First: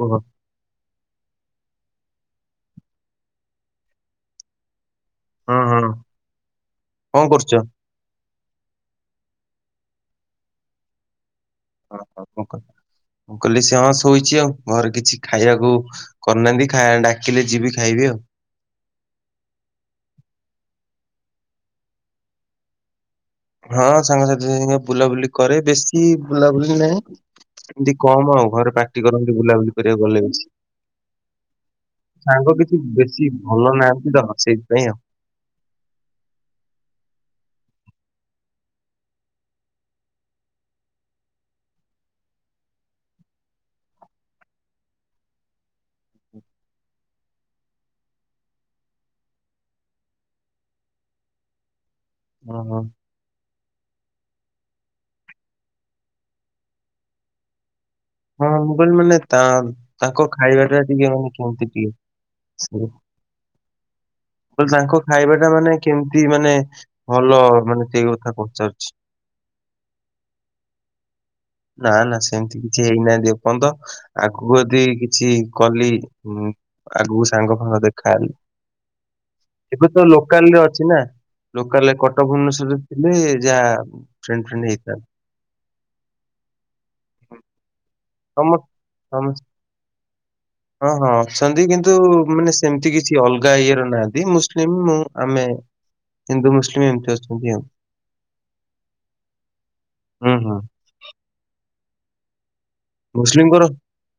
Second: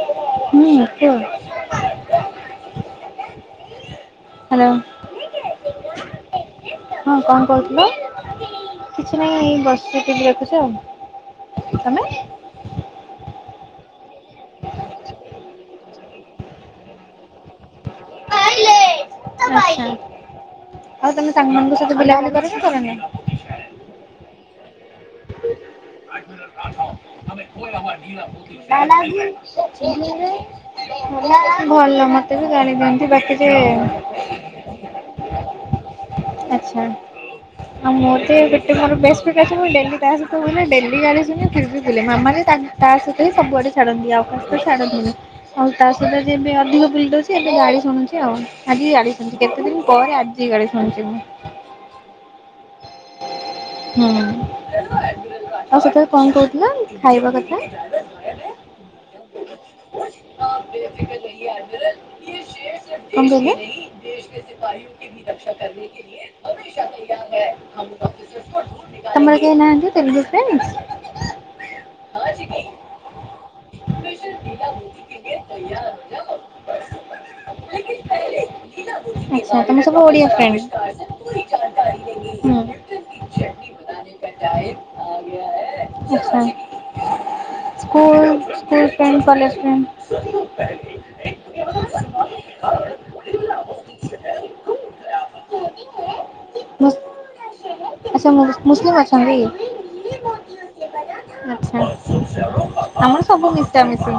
କୁହ ହୁଁ କୁହ ହେଲୋ ହଁ ହଁ ହଁ କଣ କହୁଥିଲ? କିଛି ନାହିଁ ବସିଛି ଟିଭି ଦେଖୁଛି ଆଉ ହଁ, ତମେ? ହଁ, ମୁଁ କହିଲି ସେ ହଁ ଶୋଇଛି ଆଉ ଘରେ କିଛି ଖାଇବାକୁ କରିନାହାନ୍ତି ଖାଇବା ଡାକିଲେ ଯିବି ଖାଇବି ଆଉ। ଆଛା ଆଉ ତମେ ସାଙ୍ଗମାନଙ୍କ ସହିତ ବୁଲାବୁଲି [unintelligible] ହଁ ସାଙ୍ଗସାଥି ସାଙ୍ଗ ବୁଲାବୁଲି କରେ। ବେଶୀ ବୁଲାବୁଲି ନା ଏମତି କମ ଆଉ ଘରେ ପାଟି କରନ୍ତି ବୁଲାବୁଲି କରିବାକୁ ଗଲେ ବେଶୀ। ଭଲ ମତେ ବି ସାଙ୍ଗ ଗାଳି କିଛି ଦିଅନ୍ତି ବାକି ବେଶୀ ଯେ ଭଲ ନାହାନ୍ତି ତ ସେଇଥିପାଇଁ ଆଉ। ଆଚ୍ଛା। ଆଉ ମୋର ତ ଏଇ ଗୋଟ ମୋର ବେଷ୍ଟଫ୍ରେଣ୍ଡ ଅଛି ମୁଁ ଡେଲି ତା ସହିତ ବୁଲେ ଡେଲି ଗାଳି ଶୁଣେ, ଫିର୍ ବି ବୁଲେ ମାମା ତା ସହିତ ହିଁ ସବୁଆଡେ ଛାଡ଼ନ୍ତି ଆଉ କାହା ସହିତ ଛାଡ଼ନ୍ତିନି। ଆଉ ତା ସହିତ ଯେବେ ଅଧିକ ବୁଲିଦୋଉଚି ଏବେ ଗାଳି ଶୁଣୁଚି ଆଉ, ଆଜିି ବି ଗାଳି ଶୁଣିଚି କେତେ ଦିନ ପରେ ଆଜି ଆଜି ବି ଗାଳି ଶୁଣିଛି ମୁଁ। ଓହୋ। ହୁଁ ଆଉ ସେତେବେଳେ କଣ କହୁଥିଲ ଖାଇବା କଥା? ହଁ ହଁ ମୁ କହିଲି ମାନେ ତା ତାଙ୍କ ଖାଇବାଟା ଟିକେ ମାନେ କେମ [unintelligible] କଣ କହିଲି କହିଲେ? ତାଙ୍କ ଖାଇବା ଟା ମାନେ [unintelligible] କେମିତି ମାନେ ଭଲ ତମର ମାନେ ସେଇ କଥା କେହି ପଚାରୁଛି। ନାହାନ୍ତି ତେଲୁଗୁ ନା ନା ସେମିତି ଫ୍ରେଣ୍ଡସ୍? କିଛି ହେଇନାହାନ୍ତି ଏପର୍ଯ୍ୟନ୍ତ ଆଗକୁ ଯଦି କିଛି କଲି ଆଗକୁ ସାଙ୍ଗ ଫାଙ୍ଗ ଦେଖାହେଲେ ଆଚ୍ଛା ତମେ ଏବେ ସବୁ ତ ଓଡିଆ ଲୋକାଲ ରେ ଫ୍ରେଣ୍ଡ? ଅଛି ନା ଲୋକାଲରେ କଟକ ହୁଁ। ଭୁବନେଶ୍ଵରରେ ଥିଲେ ଯାହା ଫ୍ରେଣ୍ଡ ଫ୍ରେଣ୍ଡ ହେଇଥାନ୍ତେ। ଆଚ୍ଛା ସ୍କୁଲ ତମ ସ୍କୁଲ ଫ୍ରେଣ୍ଡ ତମ କଲେଜ ଫ୍ରେଣ୍ଡ ହଁ ହଁ ଅଛନ୍ତି କିନ୍ତୁ ମାନେ ସେମିତି କିଛି ଅଲଗା ଇଏର ନାହାନ୍ତି ମୁସଲିମ ମୁ ଆମେ ହିନ୍ଦୁ ମୁସଲିମ୍ ମୁସ୍ ଏମତି ଅଛି ଆଚ୍ଛା ମୁସଲିମ୍ ଅଛନ୍ତି। ହୁଁ ହୁଁ ଆଛା ଆମର ସବୁ ମୁସଲିମଙ୍କର ମିଶା ମିଶି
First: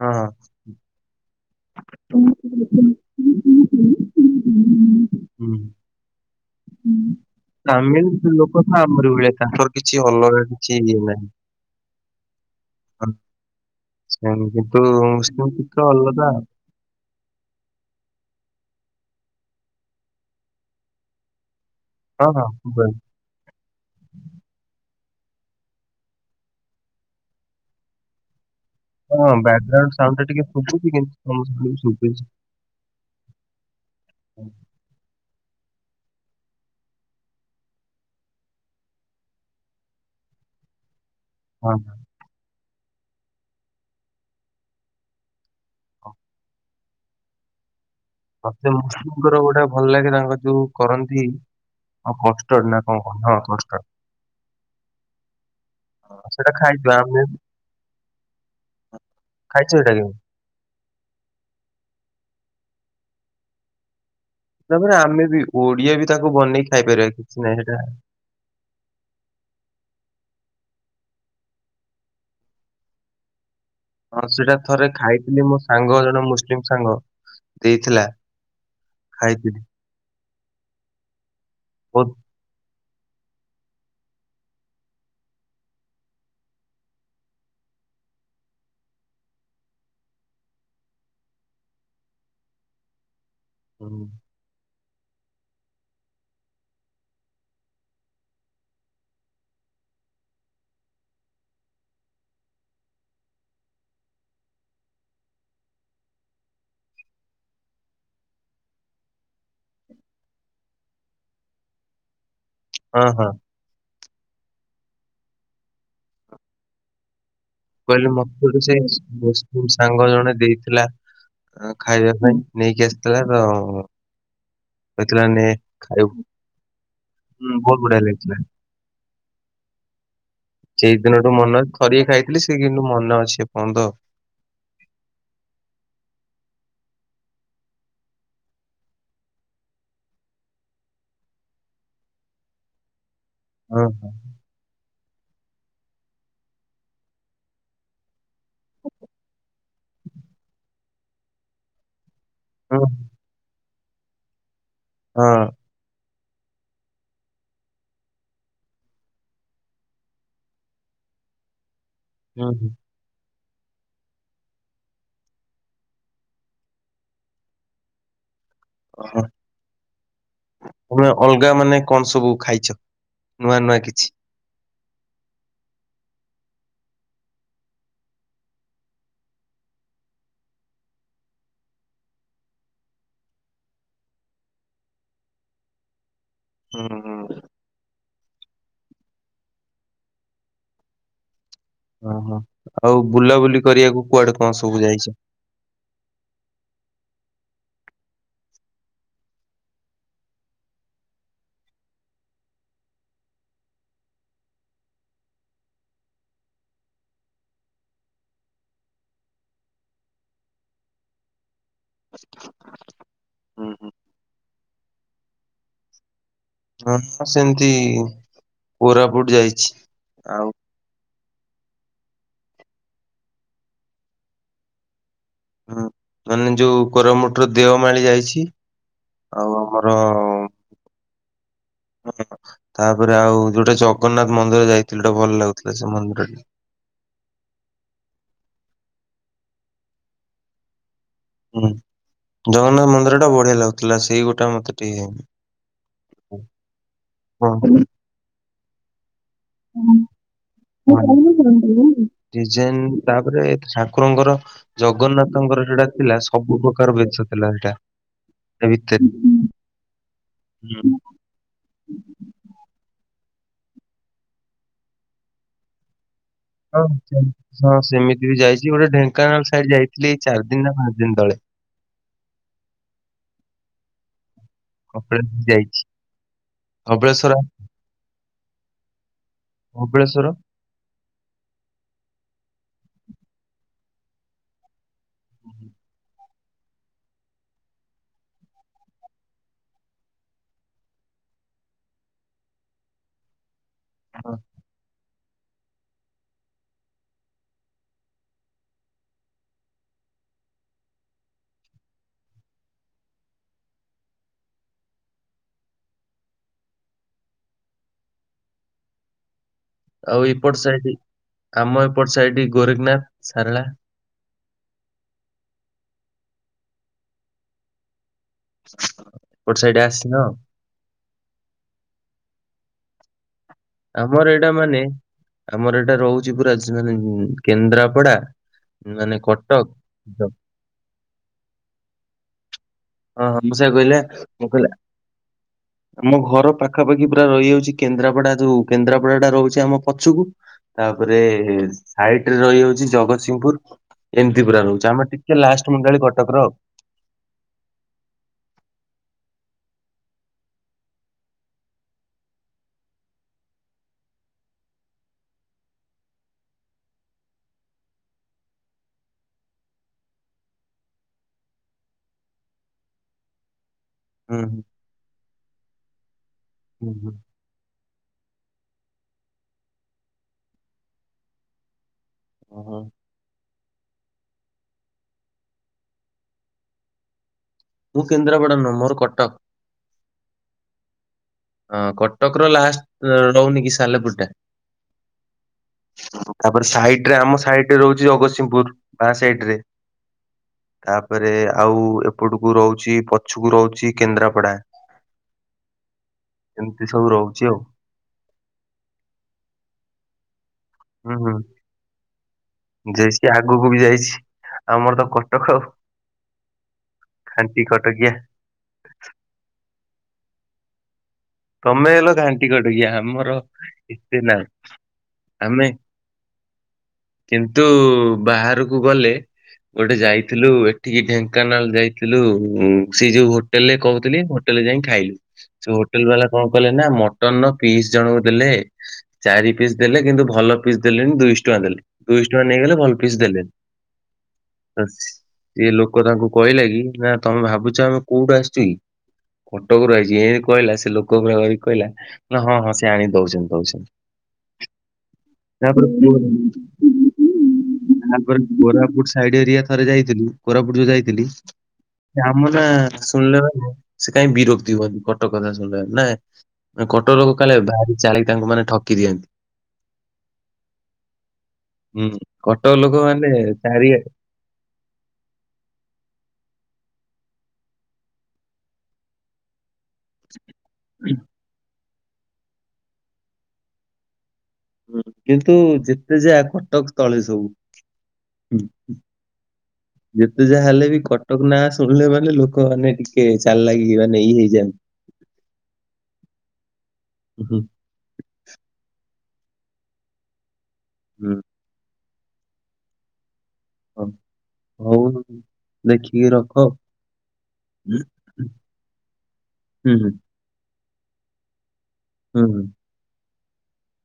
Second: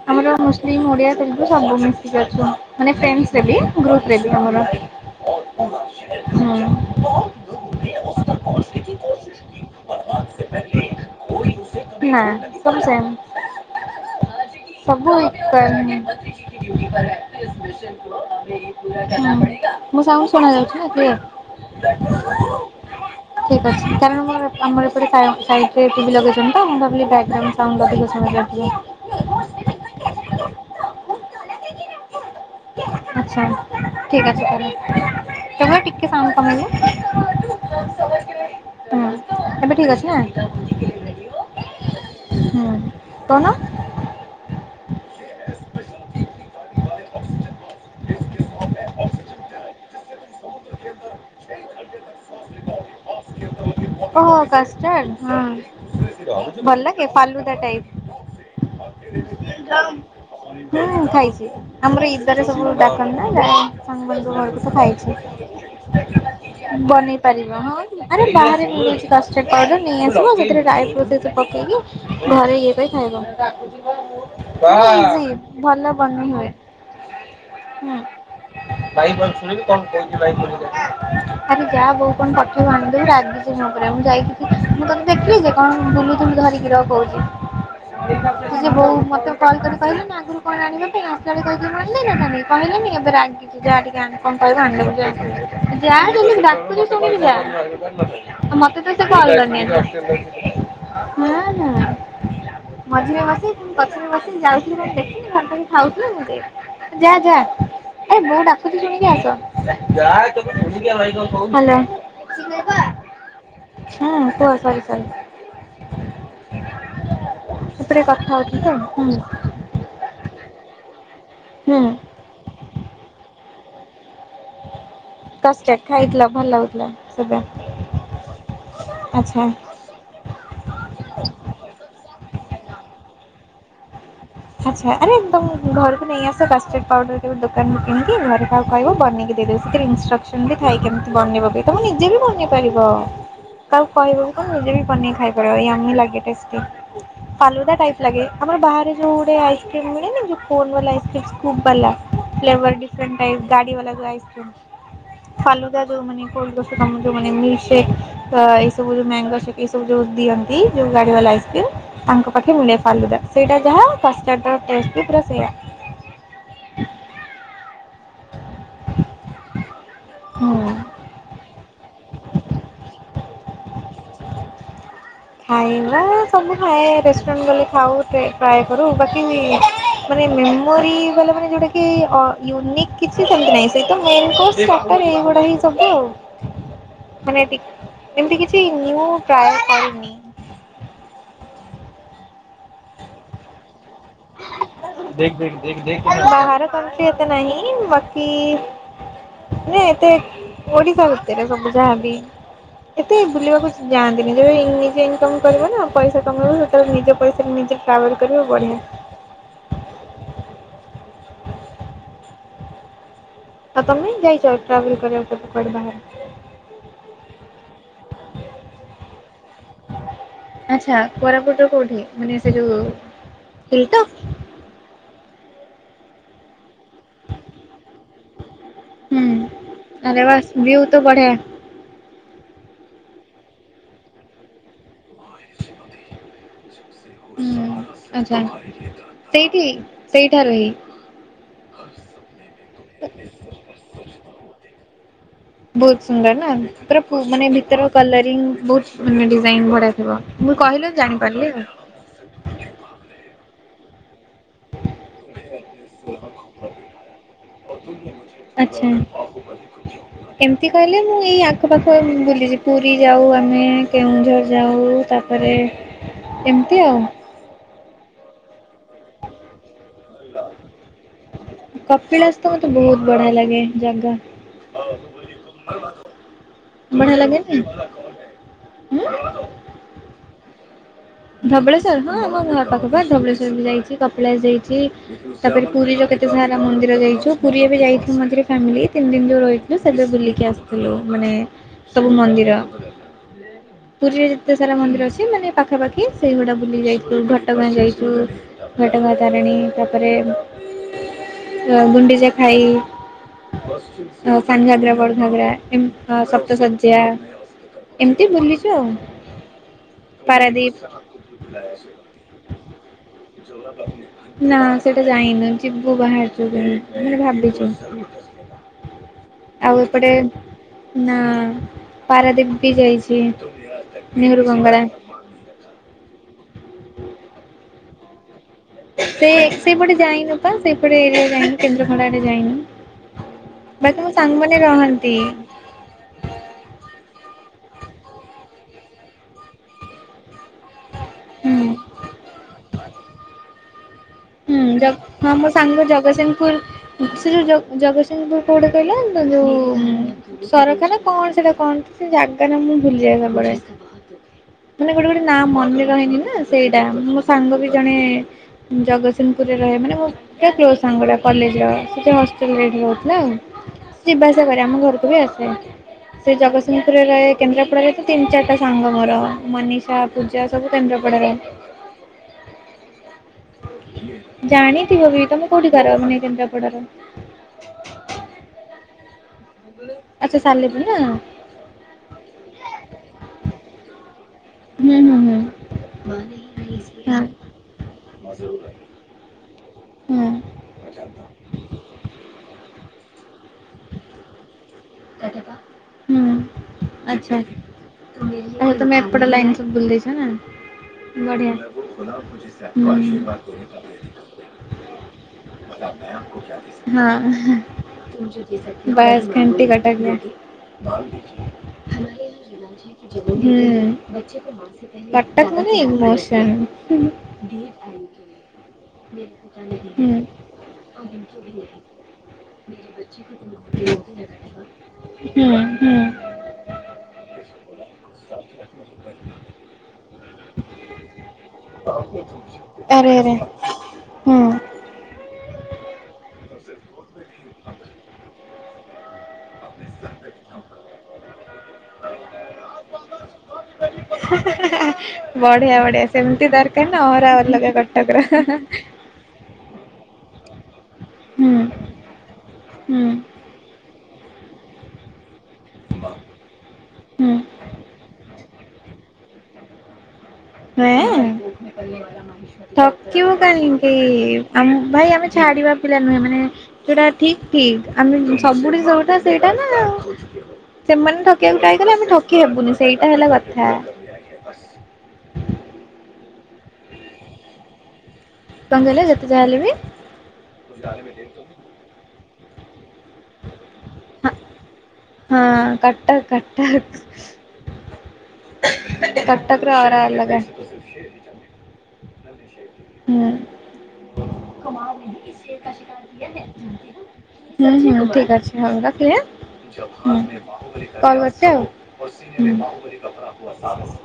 ହଁ ଆମର ମୁ ମୁସଲିମ ଓଡ଼ିଆ ତେଲଗୁ ସବୁ ମିଶିକି ଅଛୁ ମାନେ ଫ୍ରେଣ୍ଡସ୍ ରେ ବି ଗ୍ରୁପ ରେ ବି ଆମର। ହଁ। ହଁ। ହୁଁ। ତାମିଲ ଲୋକ ନା ଆମର ଭଳିଆ ତାଙ୍କର କିଛି ଅଲଗା କିଛି ଇଏ ନାହିଁ। ନା ସବୁ ସେମ୍। ସେ କିନ୍ତୁ ମୁସଲିମ୍ ଟିକେ ଅଲଗା ଆଉ। ହଁ ମ ସାଉଣ୍ଡ ଶୁଣା ଯାଉଛି ନା କ୍ଳିଅର। ହଁ ହଁ ଶୁବା ଠିକ୍ ଅଛି କାରଣ ମୋର ଆମର ଏପଟେ ସାଇ ସାଇଟ ରେ ଟିଭି ଲଗେଇଛନ୍ତି ତ ମୁଁ ଭାବିଲି ବ୍ୟାଗଗ୍ରାଉ ସାଉଣ୍ଡ ଅଧିକ ଶୁଣା ଯାଉଥିବ। ହଁ ବ୍ୟାଗ୍ରାଉଣ୍ଡ ସାଉଣ୍ଡ ଟା ଟିକେ ଶୁବୁଛି କିନ୍ତୁ ତମ ସାଉଣ୍ଡ ବି ଶୁଭୁଛି। ଆଛା ଠିକ ଅଛି ତାହେଲେ ଏବେ ଟିକେ ସାଉଣ୍ଡ କମିଗଲା। ହ ଏବେ ଠିକ ଅଛି ନା। ହଁ। ହୁଁ କଣ? ହଁ। ମତେ ମୁସଲିମଙ୍କର ଗୋଟେ ଭଲ ଲାଗେ ତାଙ୍କ ଯୋଉ କରନ୍ତି। ହ କଷ୍ଟର୍ଡ଼ ନା କଣ କହନ୍ତି ହଁ କଷ୍ ଓହ କଷ୍ଟଡ୍‌ ହଁ ହଁ ସେଇଟା ଭଲ ଖାଇଛୁ ଲାଗେ ଆମେ ଫଲୁଦା ଟାଇପ୍। [inaudible] ଖାଇଛୁ ସେଇଟା କେବେ? ହୁଁ ଖାଇଛି ଆମର ଇଦରେ ସବୁ ଡାକନ୍ତି ନା ଯାଇଚି ସାଙ୍ଗମାନ ଘରକୁ। ସ ତାପରେ ଖାଇଛି ଆମେ ବି ଓଡିଆ ବି ତାକୁ ବନେଇକି ଖାଇପାରିବା ବନେଇ କିଛି ପାରିବ ନାହିଁ ସେଇଟା ହଁ ଆରେ ବାହାରେ। ଛି କାଷ୍ଟର୍ଡ଼ ପାଉଡ଼ର ନେଇ ଆସିବ ସେଥିରେ ଡ୍ରାଇ ଫ୍ରୁଟ୍ ପକେଇକି ଘରେ ଇଏ ପାଇଁ ଖାଇବ। ହଁ ସେଇଟା ଥରେ ଖାଇଥିଲି ମୋ ଭଲ ସାଙ୍ଗ ଜଣେ ବନି ହୁଏ। ମୁସଲିମ ସାଙ୍ଗ ହୁଁ ଦେଇଥିଲା ଖାଇଥିଲି ଆରେ ଯାହା ବୋଉ ବହୁତ କଣ ପଠେଇବ ଆଣିଦବ ରାଗି ମୁଁ ଯାଇଥିଲି ମୁଁ ତତେ ଦେଖିଲି ଯେ କଣ ବୁନଉଛୁ ଧରିକି ରହ କହୁଛି। ସେ ବୋଉ ମତେ କଲ୍ କରି କହିଲେ ନା ଆଗରୁ କଣ ଆଣିବା ପାଇଁ ଆସିଲା ବେଳେ କହିକି ମୁଁ ଆଣି ଦେଇନଥାନ୍ତି। କହିଲେନି ଏବେ ରାଗ୍ ହୁଁ। [inaudible] ମତେ ତ ସେ କଲ କରିନି ଆଜି ନା ନା। ମଝିରେ ବସେଇ ଗଛରେ ବସେଇ ଯାଉଥିଲୁ କଣ ମୁଁ ଦେଖିନି [unintelligible] ଖାଉଥିଲ ମୁଁ ଦେଖ୍ ଯା ଯା। ହାଲୋ। ହଁ ହଁ। ଆଛା କୁହ ସରି ସରି। ଏପଟେ କହିଲି କଥା ମତେ ଗୋଟେ ହଉଥିଲି ସେ ତ ହୁଁ। ମୁସଲିମ୍ ସାଙ୍ଗ ଜଣେ ଦେଇଥିଲା ହୁଁ ଖାଇବା ପାଇଁ ନେଇକି ଆସିଥିଲା ତ। କହିଥିଲା ନେ କଷ୍ଟେଡ଼ ଖାଇବୁ। ଖାଇଥିଲ ଭଲ ଲାଗୁଥିଲା ସେବା ହୁଁ ବହୁତ ବଢିଆ ଲାଗିଥିଲା। ଆଚ୍ଛା। ସେଇ ଦିନଠୁ ମନ ଥରିଏ ଖାଇଥିଲି ସେଇଦିନଠୁ ମନେ ଅଛି ଏପର୍ଯ୍ୟନ୍ତ। ଆଚ୍ଛା ଆରେ ତମ୍ ଘରକୁ ନେଇ ଆସ କଷ୍ଟର୍ଡ ପାଉଡର କେବେ ଦୋକାନରୁ କିିଣିକି ଘରେ କାହାକୁ କହିବ ବନେଇକି ଦେବେ। ଇନଷ୍ଟ୍ରକ୍ସନ ବି ଥାଇ କେମିତି ବନେଇବ କି ତମେ ନିଜେ ବି ବନେଇ ପାରିବ ହଁ କାହାକୁ କହିବ ଆପଣ ନିଜେ ବି ବନେଇ ଖାଇପାରିବ ୟମୀ ଲାଗେ ଟେଷ୍ଟ ଫାଲୁଦା ଟାଇପ୍ ଲାଗେ ଆମର ବାହାରେ ଯଉଡେ ଆଇସ୍କ୍ରିମ ମିଳେନି ଯଉ କୋନ ଵାଲା ଆଇସ୍କ୍ରିମ୍ ସ୍କୋବ ବାଲା ଫ୍ଲେବର ହଁ ଡିଫରେଣ୍ଟ ଟାଇପ୍। ଟି ବାଲା କୁ ଆଇସ୍କ୍ରିମ୍। ହଁ। ଫାଲୁଦା ଯୋଉ ମାନେ କରୁଛନ୍ତି କାମ ଯୋଉ ମାନେ ମିଲ୍‌କି ସେକ୍। ତ ଏଇ ସବୁ ଯୋଉ ମ୍ୟାଙ୍ଗ ଏଇ ସବୁ ଯୋଉ ଦିଅନ୍ତି ଯୋଉ ଗାଡି ବାଲା ଆଇସ୍କ୍ରି ତାଙ୍କ ହଁ ହୁଁ ପାଖେ ହୁଁ ମୁଲେଇ ଫାଲୁଦା ସେଇଟା ଯାହା ଫାଷ୍ଟାର୍ଡ଼ର ଟେଷ୍ଟ ବି ପୁରା ସେଇୟା। ହଁ ହୁଁ। ଅଲଗା ମାନେ କଣ ସବୁ ଖାଇଛ ନୂଆ ନୂଆ କିଛି? ଖାଇବା ସବୁ ଖାଏ ରେଷ୍ଟୁରାଣ୍ଟ ଗଲେ ଖାଉ ଟ୍ରାଏ କରୁ ବାକି ମାନେ ମେମୋରି ବା ମାନେ ଯୋଉଟା କି ୟୁନିକ୍ କିଛି ସେମତି ନାହିଁ ସେଇ ତ ମେନ କ ସତରେ ଏଗୁଡା ହି ସବୁ ହୁଁ ହୁଁ ଆଉ। ମାନେ ଏମତି କିଛି ନିଉ ଟ୍ରାୟେ କରିନି। ଓହୋ ଆଉ ବୁଲାବୁଲି କରିବାକୁ କୁଆଡେ କଣ ସବୁ ଯାଇଛ? ବାହାର କାଣ୍ଟ୍ରି ଏତେ ନାହିଁ ବାକି ନ ଏତେ ଓଡିଶା ଭିତରେ ସବୁ ଯାହାବି। ଏତେ ବୁଲିବାକୁ ଯାଆନ୍ତିନି ଯେବେ ନିଜେ ଇନକମ କରିବ ନା ପଇସା କମେଇବ ସେତେବେଳେ ନିଜ ପଇସାରେ ନିଜେ ଟ୍ରାଭେଲ କରିବ ବଢ଼ିଆ। ହୁଁ ଆଉ ହୁଁ ତମେ ଯାଇଛ ଟ୍ରାଭେଲ କରିବାକୁ କେବେ କୁଆଡେ ବାହାରେ? ହଁ ମୁଁ ସେମିତି କୋରାପୁଟ ଯାଇଛି ଆଉ। ଆଛା କୋରାପୁଟର କୋଉଠି ମାନେ ସେ ଯୋଉ ହିଲ୍ ଟପ। ହୁଁ ମାନେ ଯୋଉ କରୋମୁଟର ଦେହ ମାଳି ଯାଇଛି। ଛି ହୁଁ ଆଉ ଆମର ଆରେ ବାସ୍ ଭିଉ ତ ବଢିଆ ହଁ ତାପରେ ଆଉ ଯୋଉଟା ଜଗନ୍ନାଥ ମନ୍ଦିର ଯାଇଥିଲି ଯୋଉଟା ଭଲ ଲାଗୁଥିଲା ସେ ମନ୍ଦିର। ହୁଁ ଆଛା ସେଇଠି ସେଇଠା ରେ ହିଁ। ହୁଁ ଜଗନ୍ନାଥ ମନ୍ଦିର ଟା ବଢିଆ ଲାଗୁଥିଲା ସେଇ ଗୋଟା ମତେ ଟିକେ ବହୁତ ସୁନ୍ଦର ନା ହଁ। ମାନେ ଭିତର କଲରିଂ ବହୁତ ମାନେ ଡିଜାଇନ ଭଢିଆ ଥିବ, ମୁଁ କହିଲ ଜାଣିପାରିଲି ଆଉ। ଡିଜାଇନ ତାପରେ ଠାକୁରଙ୍କର ଜଗନ୍ନାଥଙ୍କର ସେଟା ଥିଲା ସବୁ ପ୍ରକାର ବେଶ ଥିଲା ସେଟା। ତା ଭିତରେ। କେମିତି ହୁଁ କହିଲେ? ମୁଁ ଏଇ ଆଖପାଖ ବୁଲିଛି ପୁରୀ ଯାଉ, ଆମେ କେଉଁଝର ଯାଉ, ତାପରେ ଏମିତି ହଁ, ଆଉ ହଁ, ସେମିତି ବି ଯାଇଛି ଗୋଟେ ଢେଙ୍କାନାଳ ସାଇଡ ଯାଇଥିଲି ଏଇ ଚାରି ଦିନ ନା ପାଞ୍ଚ ଦିନ ତଳେ। କପିଳାସ ତ ମତେ ବହୁତ ବଢିଆ ଲାଗେ ଜାଗା। କପିଳାସ ଯାଇଛି, ବଢିଆ ଧବଳେଶ୍ୱର? ଲାଗେନି ଉଁ ଧବଳେଶ୍ୱର ଧବଳେଶ୍ଵର ହଁ ଆମ ଘର ପାଖ, ପା ଧବଳେଶ୍ୱର ବି ଯାଇଛି କପିଳାସ ଯାଇଛି ତାପରେ ପୁରୀର କେତ ତ ସାରା ମନ୍ଦିର ଯାଇଛୁ ପୁରୀ ଏବେ ଯାଇଥିଲୁ ମଝୀରେ ଫ୍ୟାମିଲି ତିନି ଦିନ ଯୋଉ ରହିଥିଲୁ ସେଥି ବୁଲିକି ଆସିଥିଲୁ ମାନେ ସବୁ ମନ୍ଦିର, ପୁରୀରେ ଯେତେ ସାରା ମନ୍ଦିର ଅଛି ମାନେ ପାଖାପାଖି। କି ସେଇଗୁଡା ବୁଲିକ ଯାଇଥିଲୁ, ଘଟଗାଁ ଯାଇଛୁ। ଘଟଗାଁ ତାରିଣୀ, ତାପରେ ଗୁଣ୍ଡିଚା ଖାଇ। ଅ ସାନଘାଗରା, ବଡ଼ଘାଗରା, ଏମ ସପ୍ତସର୍ଯ୍ୟା। ଏମିତି ବୁଲିଛୁ ଆଉ। ଆଉ ଏପଟ ପାରାଦୀପ ସାଇଟ୍ ଆମ ଏପଟ ସାଇଟ୍ ଗୋରଖନାଥ, ସାରଳା। ନା ସେଟା ଯାଇନୁ, ଯିବୁ ବାହାରୁଛୁ କି ମାନେ ଭାବିଛୁ। ଏପଟ ସାଇଡ୍ ଆଉ ଏପଟେ ଆସିନ ନା ପାରାଦ୍ୱୀପ ବି ଯାଇଛି, ଆମର ନେହେରୁ ଏଇଟା ମାନେ ବଙ୍ଗଳା। ଆମର ଏଇଟା ରହୁଛି ପୁରା ମାନେ କେନ୍ଦ୍ରାପଡା ମାନେ ସେ କଟକ ସେପଟେ ହଁ ଯାଇନୁ ପା ସେଇପଟେ ଏରିଆ ଯାଇନି କେନ୍ଦ୍ରପଡ଼ା ଯାଇନି। ହଁ ମୁଁ ସେୟା କହିଲେ ବାକି ମୋ ମୁଁ ସାଙ୍ଗମାନେ କହିଲେ ରହନ୍ତି। ଆମ ଘର ପାଖାପାଖି ପୁରା ରହିଯାଉଛି, କେନ୍ଦ୍ରାପଡା ଯୋଉ କେନ୍ଦ୍ରାପଡା ଟା ରହୁଛି ଆମ ପଛୁକୁ। ତାପରେ ହୁଁ ସାଇଟ ରେ ରହିଯାଉଛି ଜଗତସିଂହପୁର। ଏମିତି ହୁଁ ପୁରା ଜ ରହୁଛି ଆମେ ହଁ ଟିକେ ମୋ ଲାଷ୍ଟ ସାଙ୍ଗ ମଣ୍ଡାଳୀ କଟକର ଜଗତସିଂହପୁର ଆଉ। ସେ ଯୋଉ ଜ ଜଗତସିଂହପୁର କଉଟା କହିଲେ ତ ଯୋଉ ସରକାର କଣ ସେଟା କଣ ସେ ଜାଗା ଟା ମୁଁ ଭୁଲି ଯାଏ ସବୁ ବେଳେ। [inaudible] ମାନେ ଗୋଟେ ଗୋଟେ ନାଁ ମନେ ରହେନି ନା ସେଇଟା ମୋ ସାଙ୍ଗ ବି ଜଣେ ଜଗ ସିଂହପୁରରେ ରହେ ମାନେ ମୋ ପୁରା କ୍ଲୋଜ୍ ସାଙ୍ଗଟା କଲେଜର ସେଥି ହଷ୍ଟେଲ ରେ ଏଠି ରହୁଥିଲା ଆଉ। ଯିବା ହୁଁ ଆସିବା କରେ ଆମ ଘରକୁ ବି ଆସେ ସେ ହୁଁ ଜଗତସିଂହପୁର ହୁଁ ହୁଁ ରେ ରୁହେ। କେନ୍ଦ୍ରାପଡାରେ ତ ତିନି ଚାରିଟା ସାଙ୍ଗ, ମୋର ମନୀଷା ପୂଜା ସବୁ କେନ୍ଦ୍ରାପଡାର। ଓହୋ। ଜାଣିଥିବ ବି ତମେ କୋଉଠି ଘର କେନ୍ଦ୍ରାପଡାର? ମୁଁ କେନ୍ଦ୍ରାପଡ଼ା ନୁହଁ ମୋର କଟକ। ଆଚ୍ଛା ସାଲେପୁର ନା? ହଁ କଟକ ର ଲାଷ୍ଟ ରହୁନି କି ସାଲେପୁର ଟା। ହୁଁ-ହୁଁଁ-ହୁଁ। ତାପରେ ସାଇଡ ରେ ଆମ ସାଇଟ ରେ ରହୁଛି ଜଗତସିଂହପୁର ବାଁ ସାଇଡ ରେ। ହୁଁ ତାପରେ ଆଉ ଏପଟକୁ ରହୁଛି ପଛକୁ ରହୁଛି କେନ୍ଦ୍ରାପଡା। ଏମିତି ସବୁ ହୁଁ-ଆଚ୍ଛା। ଆଛା ରହୁଛି ଆଉ ତମେ ଏପଟ ଲାଇନ ସବୁ ବୁଲି ଦେଇଛ ନା ବଢିଆ। ହୁଁ। ଯାଇଛି ଆଗକୁ ବି ଯାଇଛି। ଆମର ତ କଟକ ଆଉ ଖାଣ୍ଟି କଟକିଆ ହଁ-ଏହେ। ବାସ୍ ଖାଣ୍ଟି କଟକ ତମେ ହେଲ ଖାଣ୍ଟି କଟକିଆ ରେ। ଆମର ହୁଁ। ଏତେ ନାଇଁ କଟକ ଆମେ ମାନେ ଇମୋସନ ହୁଁ-ହୁଁ। କୁ ଗଲେ ଗୋଟେ ଯାଇଥିଲୁ ଏଠିକି ଢେଙ୍କାନାଳ ଯାଇଥିଲୁ ସେଇ ଯୋଉ ହୋଟେଲରେ କହୁଥିଲି ହୋଟେଲରେ ଯାଇଁ ଖାଇଲୁ ହୁଁ ସେ ହୋ ହୁଁ ଟେଲ୍ ବାଲା କଣ କଲେ ନା ମଟନ ପିସ୍ ଜଣଙ୍କୁ ଦେଲେ ଚାରି ପିସ୍ ଦେଲେ କିନ୍ତୁ ଭଲ ପିସ୍ ଦେଲେନି ଦୁଇଶହ ଟଙ୍କା ଦେଲେ। ଦୁଇଶ ଟଙ୍କା ନେଇଗଲେ ଭଲ ଆରେ ପିସ୍ ଆରେ ଦେଲେନି। ହୁଁ। ସଇଏ ଲୋକ ତାଙ୍କୁ କହିଲା କି ନା ତମେ ଭାବୁଛ ଆମେ କୋଉଠୁ ଆସିଚୁ କି? କଟକରୁ ଆଇଚୁ ଏନ୍ତୀ କଇଲା ସେ ଲୋକ ପୁରା କରିକି କହିଲା ନା ହଁ-ହଁ ସେ ଆଣି ଦଉଛନ୍ତି-ଦଉଛନ୍ତି। ହା-ହା-ହା-ହା ବଢିଆ-ବଢିଆ ସେମିତି ଦରକାର ନା ଅରା ଅଲଗା କଟକର ହେ-ହେ। ଗୋଟେ ସାଇଡ ହେରିଆ ଥରେ ଯାଇଥିଲୁ କୋରାପୁଟ ଯୋଉ ଯାଇଥିଲି ହୁଁ ସେ ଆମ ନା ହୁଁ ଶୁଣିଲେ ମାନେ ସେ କାଇଁ ବିରକ୍ତି ହୁଅନ୍ତି କଟକ କଥା ଶୁଣିଲେ। ନାଁ କଟକ ହୁଁ ଲୋକ କାଳେ ବାହାରି ଚାଳି ତାଙ୍କୁ ମାନେ ଠକି ଦିଅନ୍ତି। ହେଁ ହୁଁ କଟକ ଲୋକ ମାନେ ଠକିବୁ କାହିଁକି? ଚାରିଆଡେ ଆମକୁ ଭାଇ ଆମେ ଛାଡିବା ପିଲା ନୁହେଁ ମାନେ ଯୋଉଟା ଠିକ୍ ଠିକ୍ ଆମେ ସବୁଠି ଜଉଟା ସେଇଟା ନା ଆଉ। ସେମାନେ ଠକିବାକୁ ଚାହିଁଥିଲେ ଆମେ ଠକି ହେବୁନି ସେଇଟା ହେଲା କଥା। ହୁଁ କିନ୍ତୁ ଯେତେ ଯା କଟକ ତଳେ ସବୁ। କଣ କହିଲେ ଯେତେ ଯାହା ହେଲେ ବି ଯେତେ ଯାହା ହେଲେ ବି କଟକ ନାଁ ଶୁଣିଲେ ମାନେ ଲୋକମାନେ ଟିକେ ଚାଲାଖି ମାନେ ଇଏ ହେଇଯାଆନ୍ତି। ହଁ କଟକ-କଟକ। ହୁଁ, କଟକର ଅରା ଅଲଗା। ହୁଁ। ହଁ। [inaudible] ହଉ ଦେଖିକି ରଖ। ହୁଁ, ହୁଁ-ହୁଁ ଠିକ ଅଛି ହଉ ରଖିଲି ଆଁ ହୁଁ କଲ୍ କରୁଚି। ହୁଁ। [unintelligible] ହୁଁ।